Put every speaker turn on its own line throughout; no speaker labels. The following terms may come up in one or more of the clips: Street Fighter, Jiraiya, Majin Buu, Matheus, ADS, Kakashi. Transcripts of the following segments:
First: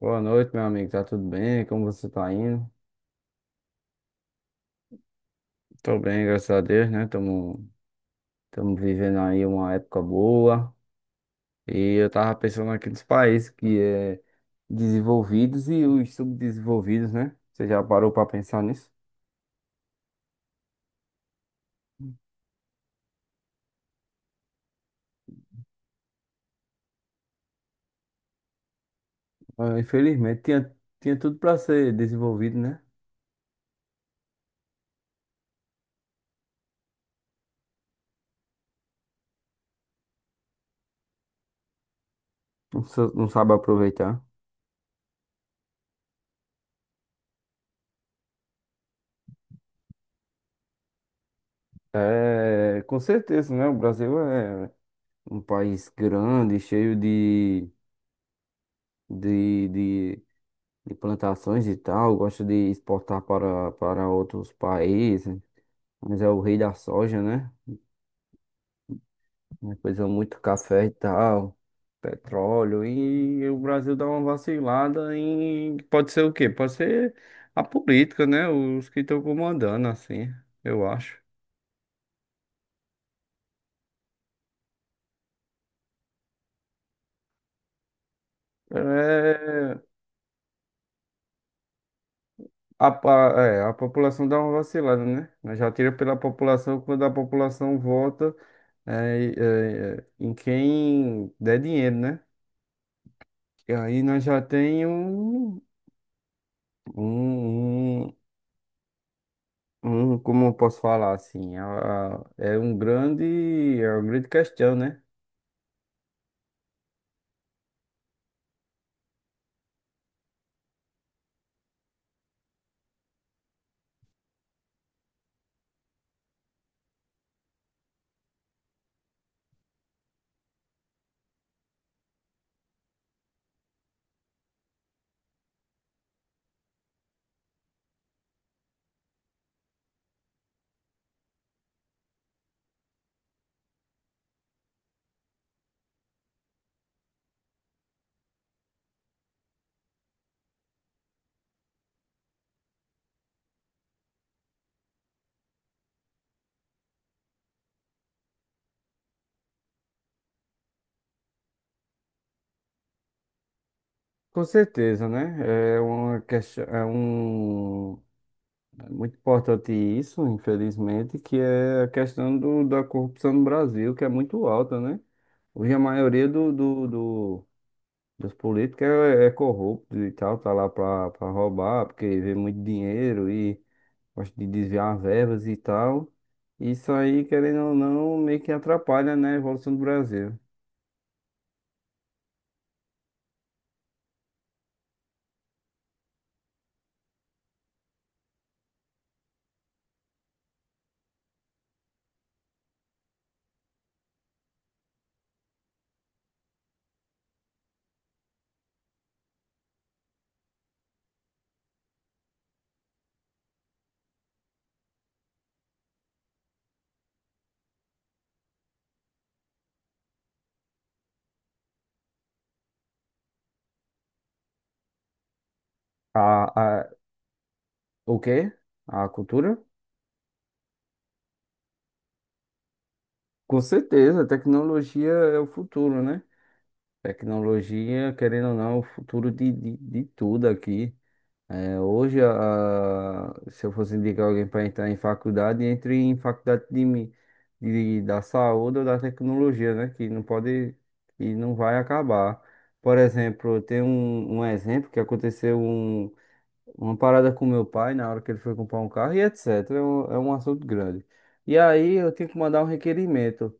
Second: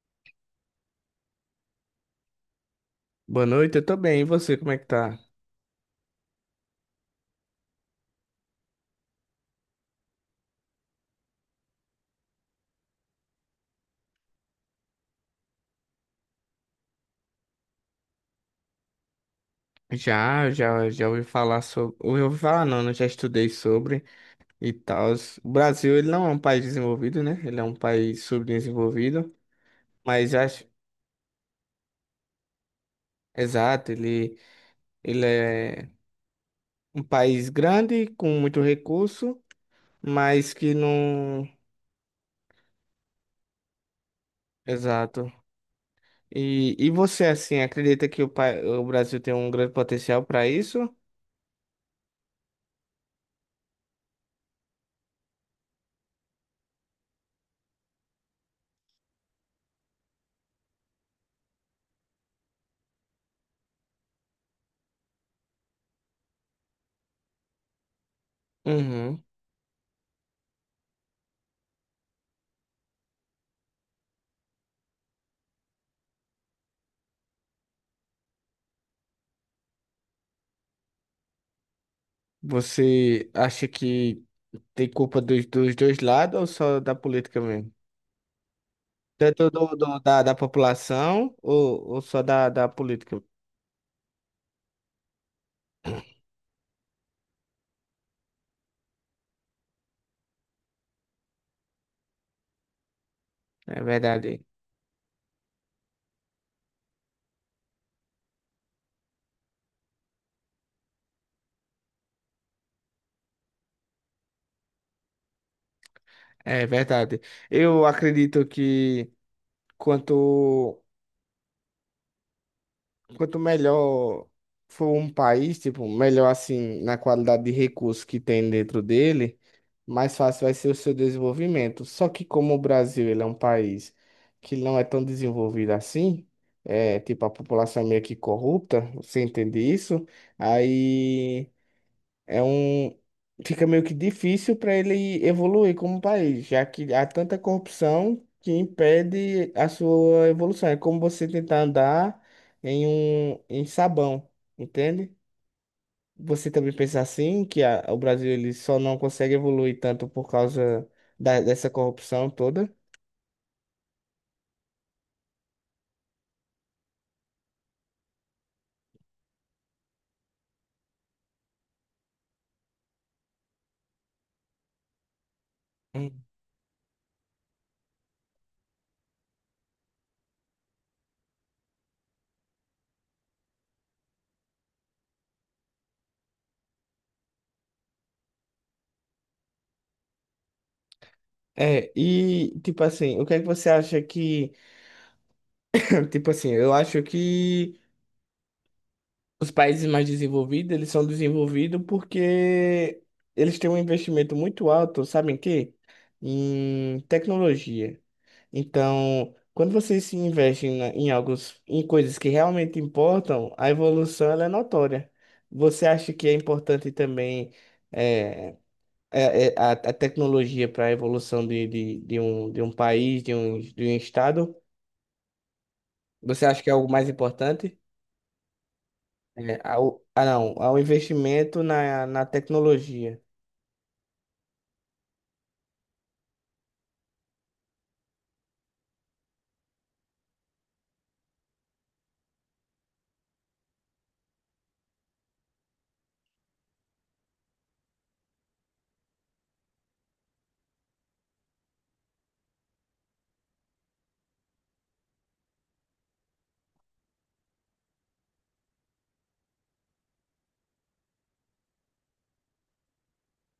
Boa noite, meu amigo. Tá tudo bem? Como você tá indo?
Boa noite, eu tô bem. E você, como é que tá?
Tô bem, graças a Deus, né? Tamo vivendo aí uma época boa. E eu tava pensando aqui nos países que é desenvolvidos e os subdesenvolvidos, né? Você já parou pra pensar nisso?
Já ouvi falar sobre. Ouvi falar, não, né? Já estudei sobre e tal. O Brasil, ele não é um país desenvolvido, né? Ele é um país subdesenvolvido,
Ah,
mas eu
infelizmente,
acho.
tinha tudo pra ser desenvolvido, né?
Exato, ele é um país grande, com muito recurso, mas que não.
Não, não sabe aproveitar.
Exato. E você, assim, acredita que o Brasil tem um grande potencial para isso?
É, com certeza, né? O Brasil é um país grande, cheio de, de de plantações e tal, gosta de exportar para outros países, mas é o rei da soja, né?
Uhum.
Depois é muito café e tal, petróleo, e o Brasil dá uma vacilada em... Pode ser o quê? Pode ser a política, né? Os que estão comandando, assim, eu acho.
Você acha que tem culpa dos dois lados ou só da política mesmo? Tanto
É...
da população ou só da
A,
política?
é, a população dá uma vacilada, né? Mas já tira pela população quando a população vota em quem der dinheiro, né? E
É
aí nós já
verdade.
tem um, um, como eu posso falar assim, é um grande, é uma grande questão, né?
É verdade. Eu acredito que quanto quanto melhor for um país, tipo, melhor assim na qualidade de recursos que tem dentro dele, mais fácil vai ser o seu desenvolvimento. Só que como o Brasil, ele é um país que não é tão desenvolvido assim, é, tipo, a população é meio que corrupta, você entende isso? Aí é um. Fica meio que difícil para ele evoluir como país, já que há tanta corrupção que impede a sua evolução. É como você tentar andar em sabão, entende? Você também pensa assim, que o Brasil ele só não consegue evoluir tanto por causa dessa corrupção toda?
Com certeza, né? É uma questão, é um, é muito importante isso, infelizmente, que é a questão da corrupção no Brasil, que é muito alta, né? Hoje a
Hum.
maioria dos políticos é corrupto e tal, tá lá pra roubar, porque vê muito dinheiro e gosto de desviar verbas e tal. Isso aí, querendo ou não, meio que atrapalha, né, a evolução do Brasil.
É, e tipo assim, o que é que você acha que, tipo assim, eu acho que os países mais desenvolvidos, eles são desenvolvidos porque eles têm um investimento muito alto, sabe em quê? Em tecnologia. Então, quando vocês se investem em alguns, em coisas que realmente importam, a evolução ela é notória. Você acha que é importante também eh, é a tecnologia para a evolução de um país, de um estado?
A,
Você acha que é
a,
algo mais importante?
o quê? A cultura?
É, ao, ah, não, ao investimento na tecnologia.
Com certeza, a tecnologia é o futuro, né? Tecnologia, querendo ou não, é o futuro de tudo aqui. É, hoje, se eu fosse indicar alguém para entrar em faculdade, entre em faculdade da saúde ou da tecnologia, né? Que não vai acabar. Por exemplo, um exemplo que uma parada com meu pai na hora que ele foi comprar um carro e etc. É um assunto grande. E aí eu tenho que mandar um requerimento.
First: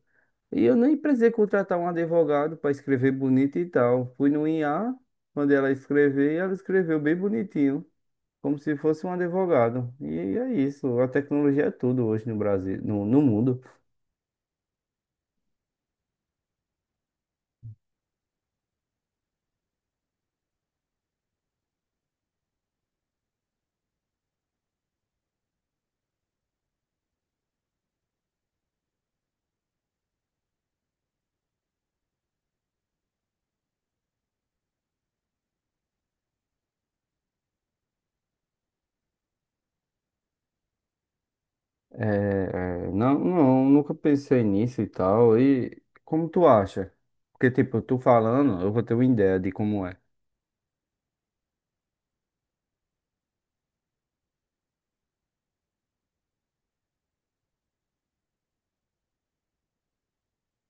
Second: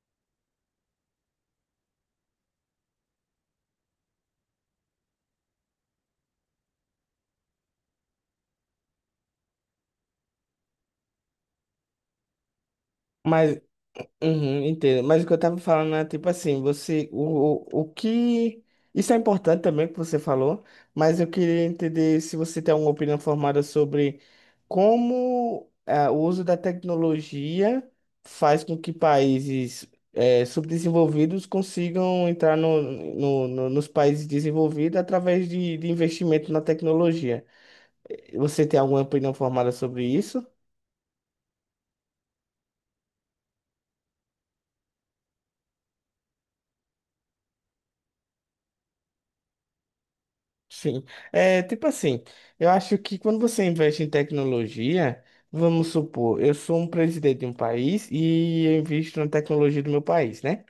E eu nem precisei contratar um advogado para escrever bonito e tal. Fui no IA, mandei ela escrever e ela escreveu bem bonitinho como se fosse um advogado. E é isso, a tecnologia é tudo hoje no Brasil, no
Mas,
mundo.
uhum, entendo. Mas o que eu tava falando é tipo assim, você, o que. Isso é importante também que você falou, mas eu queria entender se você tem alguma opinião formada sobre como ah, o uso da tecnologia faz com que países eh, subdesenvolvidos consigam entrar nos países desenvolvidos através de investimento na tecnologia. Você tem alguma opinião formada sobre isso?
É, não, nunca pensei nisso e tal. E como tu acha? Porque, tipo, tu falando, eu vou ter uma ideia de como é
Sim. É, tipo assim, eu acho que quando você investe em tecnologia, vamos supor, eu sou um presidente de um país e eu invisto na tecnologia do meu país, né?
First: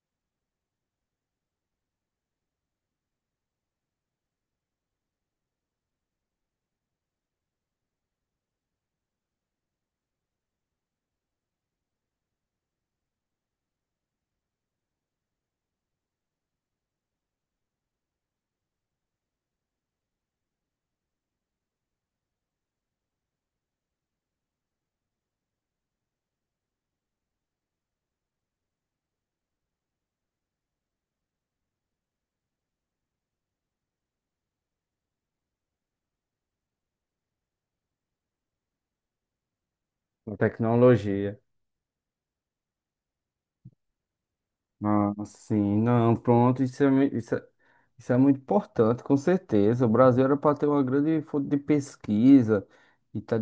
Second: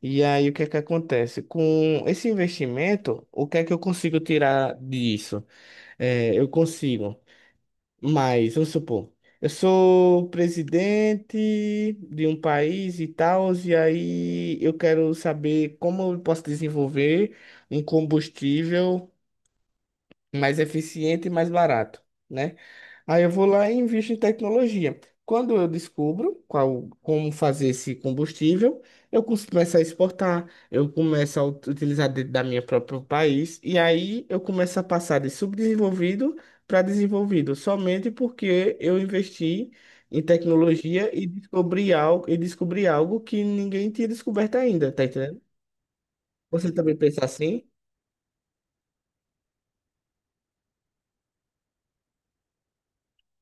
E aí o que é que acontece? Com esse investimento, o que é que eu consigo tirar disso? É, eu consigo. Mas, vamos supor, eu sou presidente de um país e tal, e aí eu quero saber como eu posso desenvolver um combustível mais eficiente e mais barato, né? Aí eu vou lá e invisto em tecnologia. Quando eu descubro qual, como fazer esse combustível, eu começo a exportar, eu começo a utilizar dentro da minha próprio país, e aí eu começo a passar de subdesenvolvido para desenvolvido, somente porque eu investi em
a
tecnologia
tecnologia.
e descobri algo que ninguém tinha descoberto ainda, tá
Ah,
entendendo?
sim, não, pronto,
Você também pensa assim?
isso é muito importante, com certeza. O Brasil era para ter uma grande fonte de pesquisa e tá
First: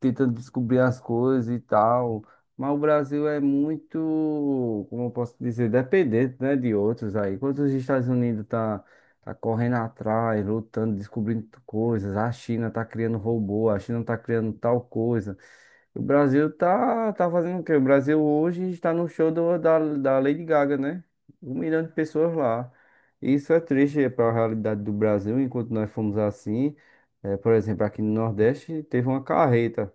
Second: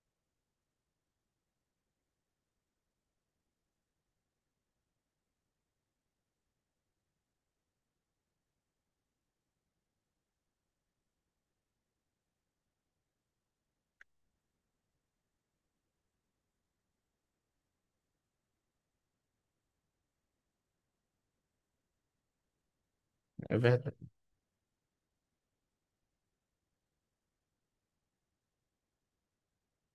tentando descobrir as coisas e tal, mas o Brasil é muito, como eu posso dizer, dependente, né, de outros aí. Enquanto os Estados Unidos tá correndo atrás, lutando, descobrindo coisas, a China tá criando robô, a China tá criando tal coisa. O Brasil tá fazendo o quê? O Brasil hoje está no show da da Lady Gaga, né? 1 milhão de pessoas lá. Isso
É
é triste
verdade.
para a realidade do Brasil, enquanto nós fomos assim. Por exemplo, aqui no Nordeste teve uma carreta.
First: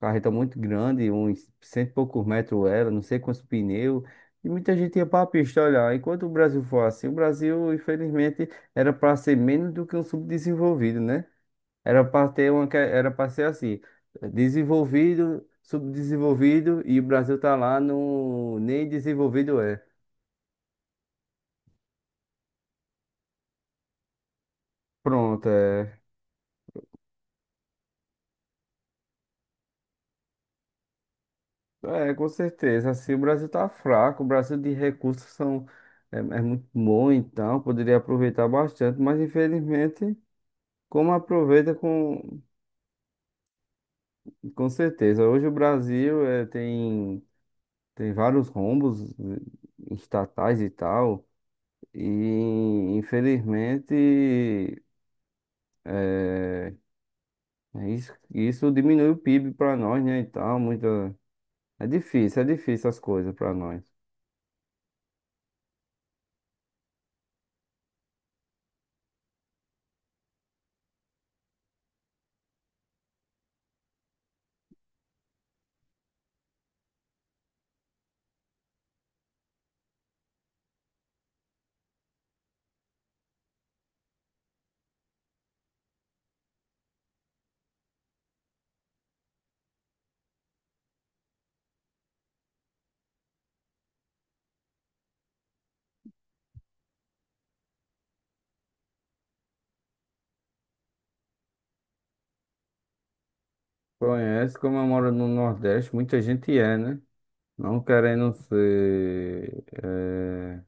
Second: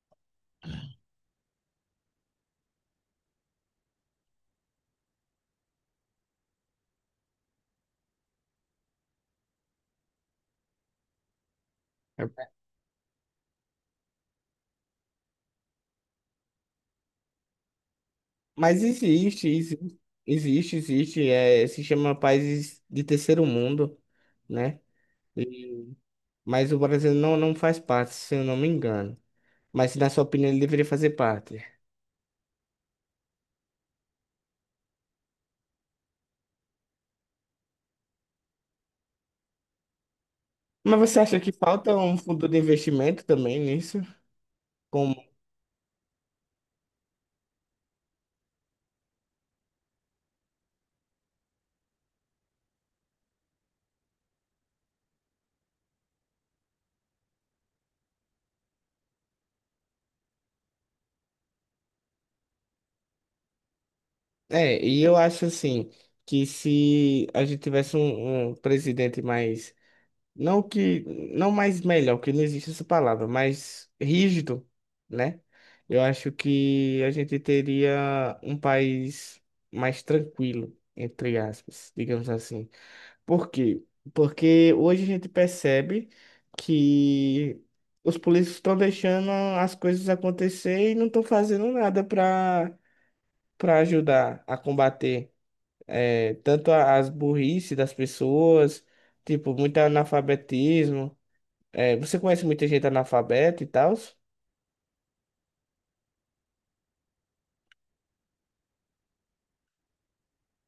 Carreta muito grande, uns cento e poucos metros ela, não sei quantos pneus. E muita gente ia para a pista olhar. Enquanto o Brasil for assim, o Brasil, infelizmente, era para ser menos do que um subdesenvolvido, né? Era para ter uma, era para ser assim, desenvolvido, subdesenvolvido e o Brasil tá lá no
Mas
nem desenvolvido é.
existe, é, se chama países de terceiro mundo, né?
Pronto,
E-
é.
mas o Brasil não, não faz parte, se eu não me engano. Mas, na sua opinião, ele deveria fazer parte.
É, com certeza. Assim, o Brasil tá fraco, o Brasil de recursos são é muito bom, então poderia aproveitar bastante, mas infelizmente
Mas
como
você acha que
aproveita
falta um fundo de investimento também nisso?
com
Como...
certeza. Hoje o Brasil é, tem tem vários rombos estatais e tal. E infelizmente É, é isso, isso diminui o PIB para nós, né? E tal, muita. É difícil as coisas para nós.
É, e eu acho assim, que se a gente tivesse um presidente mais não que, não mais melhor, que não existe essa palavra, mas rígido, né? Eu acho que a gente teria um país mais tranquilo, entre aspas, digamos assim. Por quê? Porque hoje a gente percebe que os políticos estão deixando as coisas acontecer e não estão fazendo nada para ajudar a combater eh, tanto as burrice das pessoas, tipo, muito analfabetismo. É, você conhece muita gente analfabeta e tal?
Conhece, como eu moro no Nordeste, muita gente é, né? Não querendo ser,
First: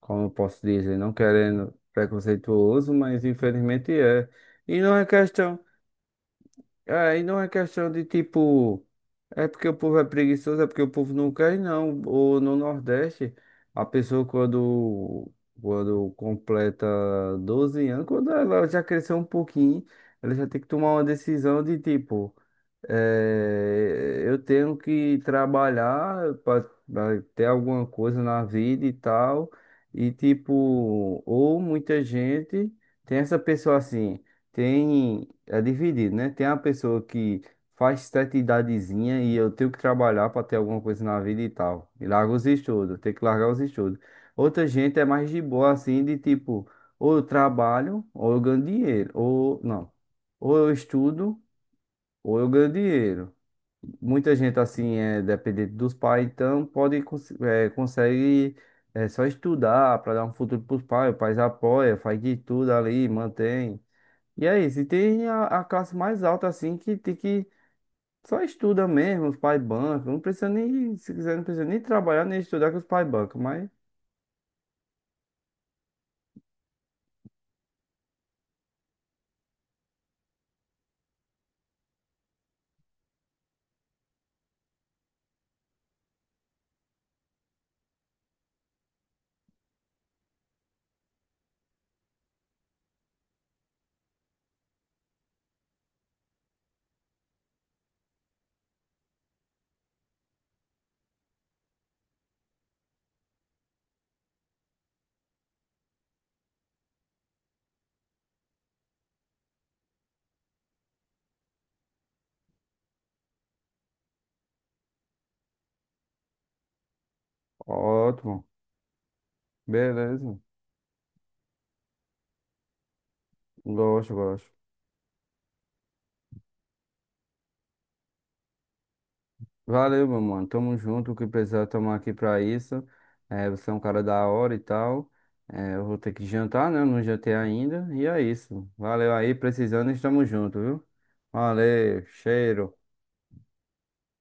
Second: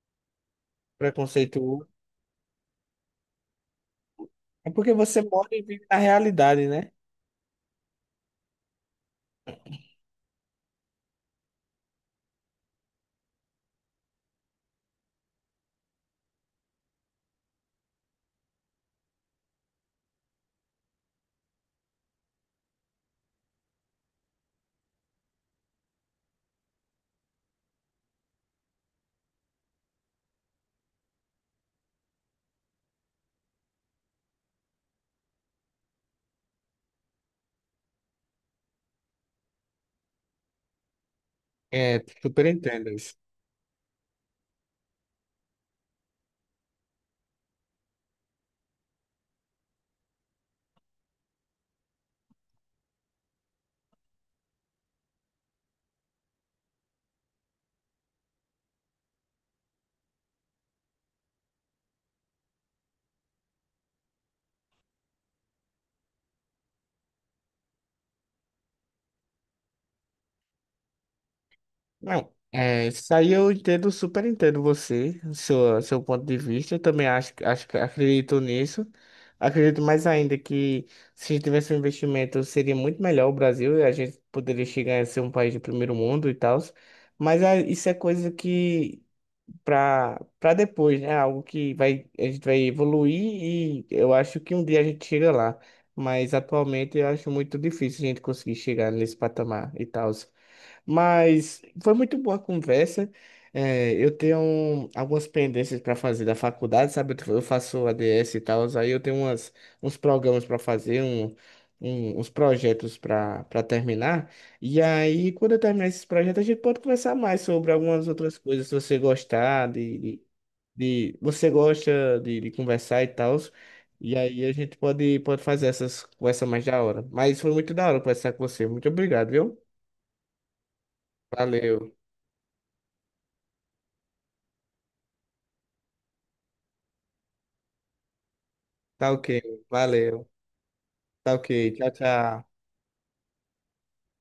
como eu posso dizer, não querendo
Preconceituoso.
preconceituoso, mas infelizmente é.
É
E
porque
não é
você mora
questão.
e vive na realidade, né?
É, e não é questão de tipo, é porque o povo é preguiçoso, é porque o povo não quer, não. Ou no Nordeste, a pessoa quando completa 12 anos, quando ela já cresceu um pouquinho, ela já tem que tomar uma decisão de tipo. É, eu tenho que trabalhar para ter alguma coisa na vida e tal. E tipo, ou muita gente tem essa pessoa assim, tem, é dividido, né? Tem a pessoa que faz certa idadezinha e eu tenho que trabalhar para ter alguma coisa na vida e tal.
É,
E larga os
super entendo
estudos, tem
isso.
que largar os estudos. Outra gente é mais de boa assim, de tipo, ou eu trabalho, ou eu ganho dinheiro, ou não, ou eu estudo, ou eu ganho dinheiro. Muita gente, assim, é dependente dos pais, então pode, consegue só estudar para dar um futuro para os pais, o pai apoia, faz de tudo ali, mantém. E é isso, e tem a classe mais alta, assim, que só estuda mesmo, os pais bancam, não precisa nem, se quiser, não precisa nem trabalhar,
Não,
nem estudar que os
é,
pais
isso aí
bancam,
eu
mas
entendo, super entendo você, seu ponto de vista. Eu também acho, que acredito nisso. Acredito mais ainda que se tivesse um investimento seria muito melhor o Brasil e a gente poderia chegar a ser um país de primeiro mundo e tal. Mas ah, isso é coisa que para depois, né? Algo que vai a gente vai evoluir e eu acho que um dia a gente chega lá, mas atualmente eu acho muito difícil a gente conseguir chegar nesse patamar e tal. Mas foi muito boa a conversa. É, eu tenho algumas pendências para fazer da faculdade, sabe? Eu faço ADS e tal, aí eu tenho umas, uns programas para fazer, uns projetos para terminar. E aí, quando eu terminar esses projetos, a gente pode conversar mais sobre algumas outras
ótimo,
coisas, se você gostar
beleza,
você gosta de conversar e tal.
gosto,
E aí
gosto.
a gente pode fazer essas conversas mais da hora. Mas foi muito da hora conversar com você. Muito obrigado, viu?
Valeu, meu mano. Tamo junto. O que precisar,
Valeu.
tomar aqui pra isso. É, você é um cara da hora e tal. É, eu vou ter que jantar, né? Eu não jantei ainda. E é isso.
Tá
Valeu
ok,
aí, precisando, estamos
valeu.
junto, viu?
Tá ok, tchau,
Valeu,
tchau.
cheiro.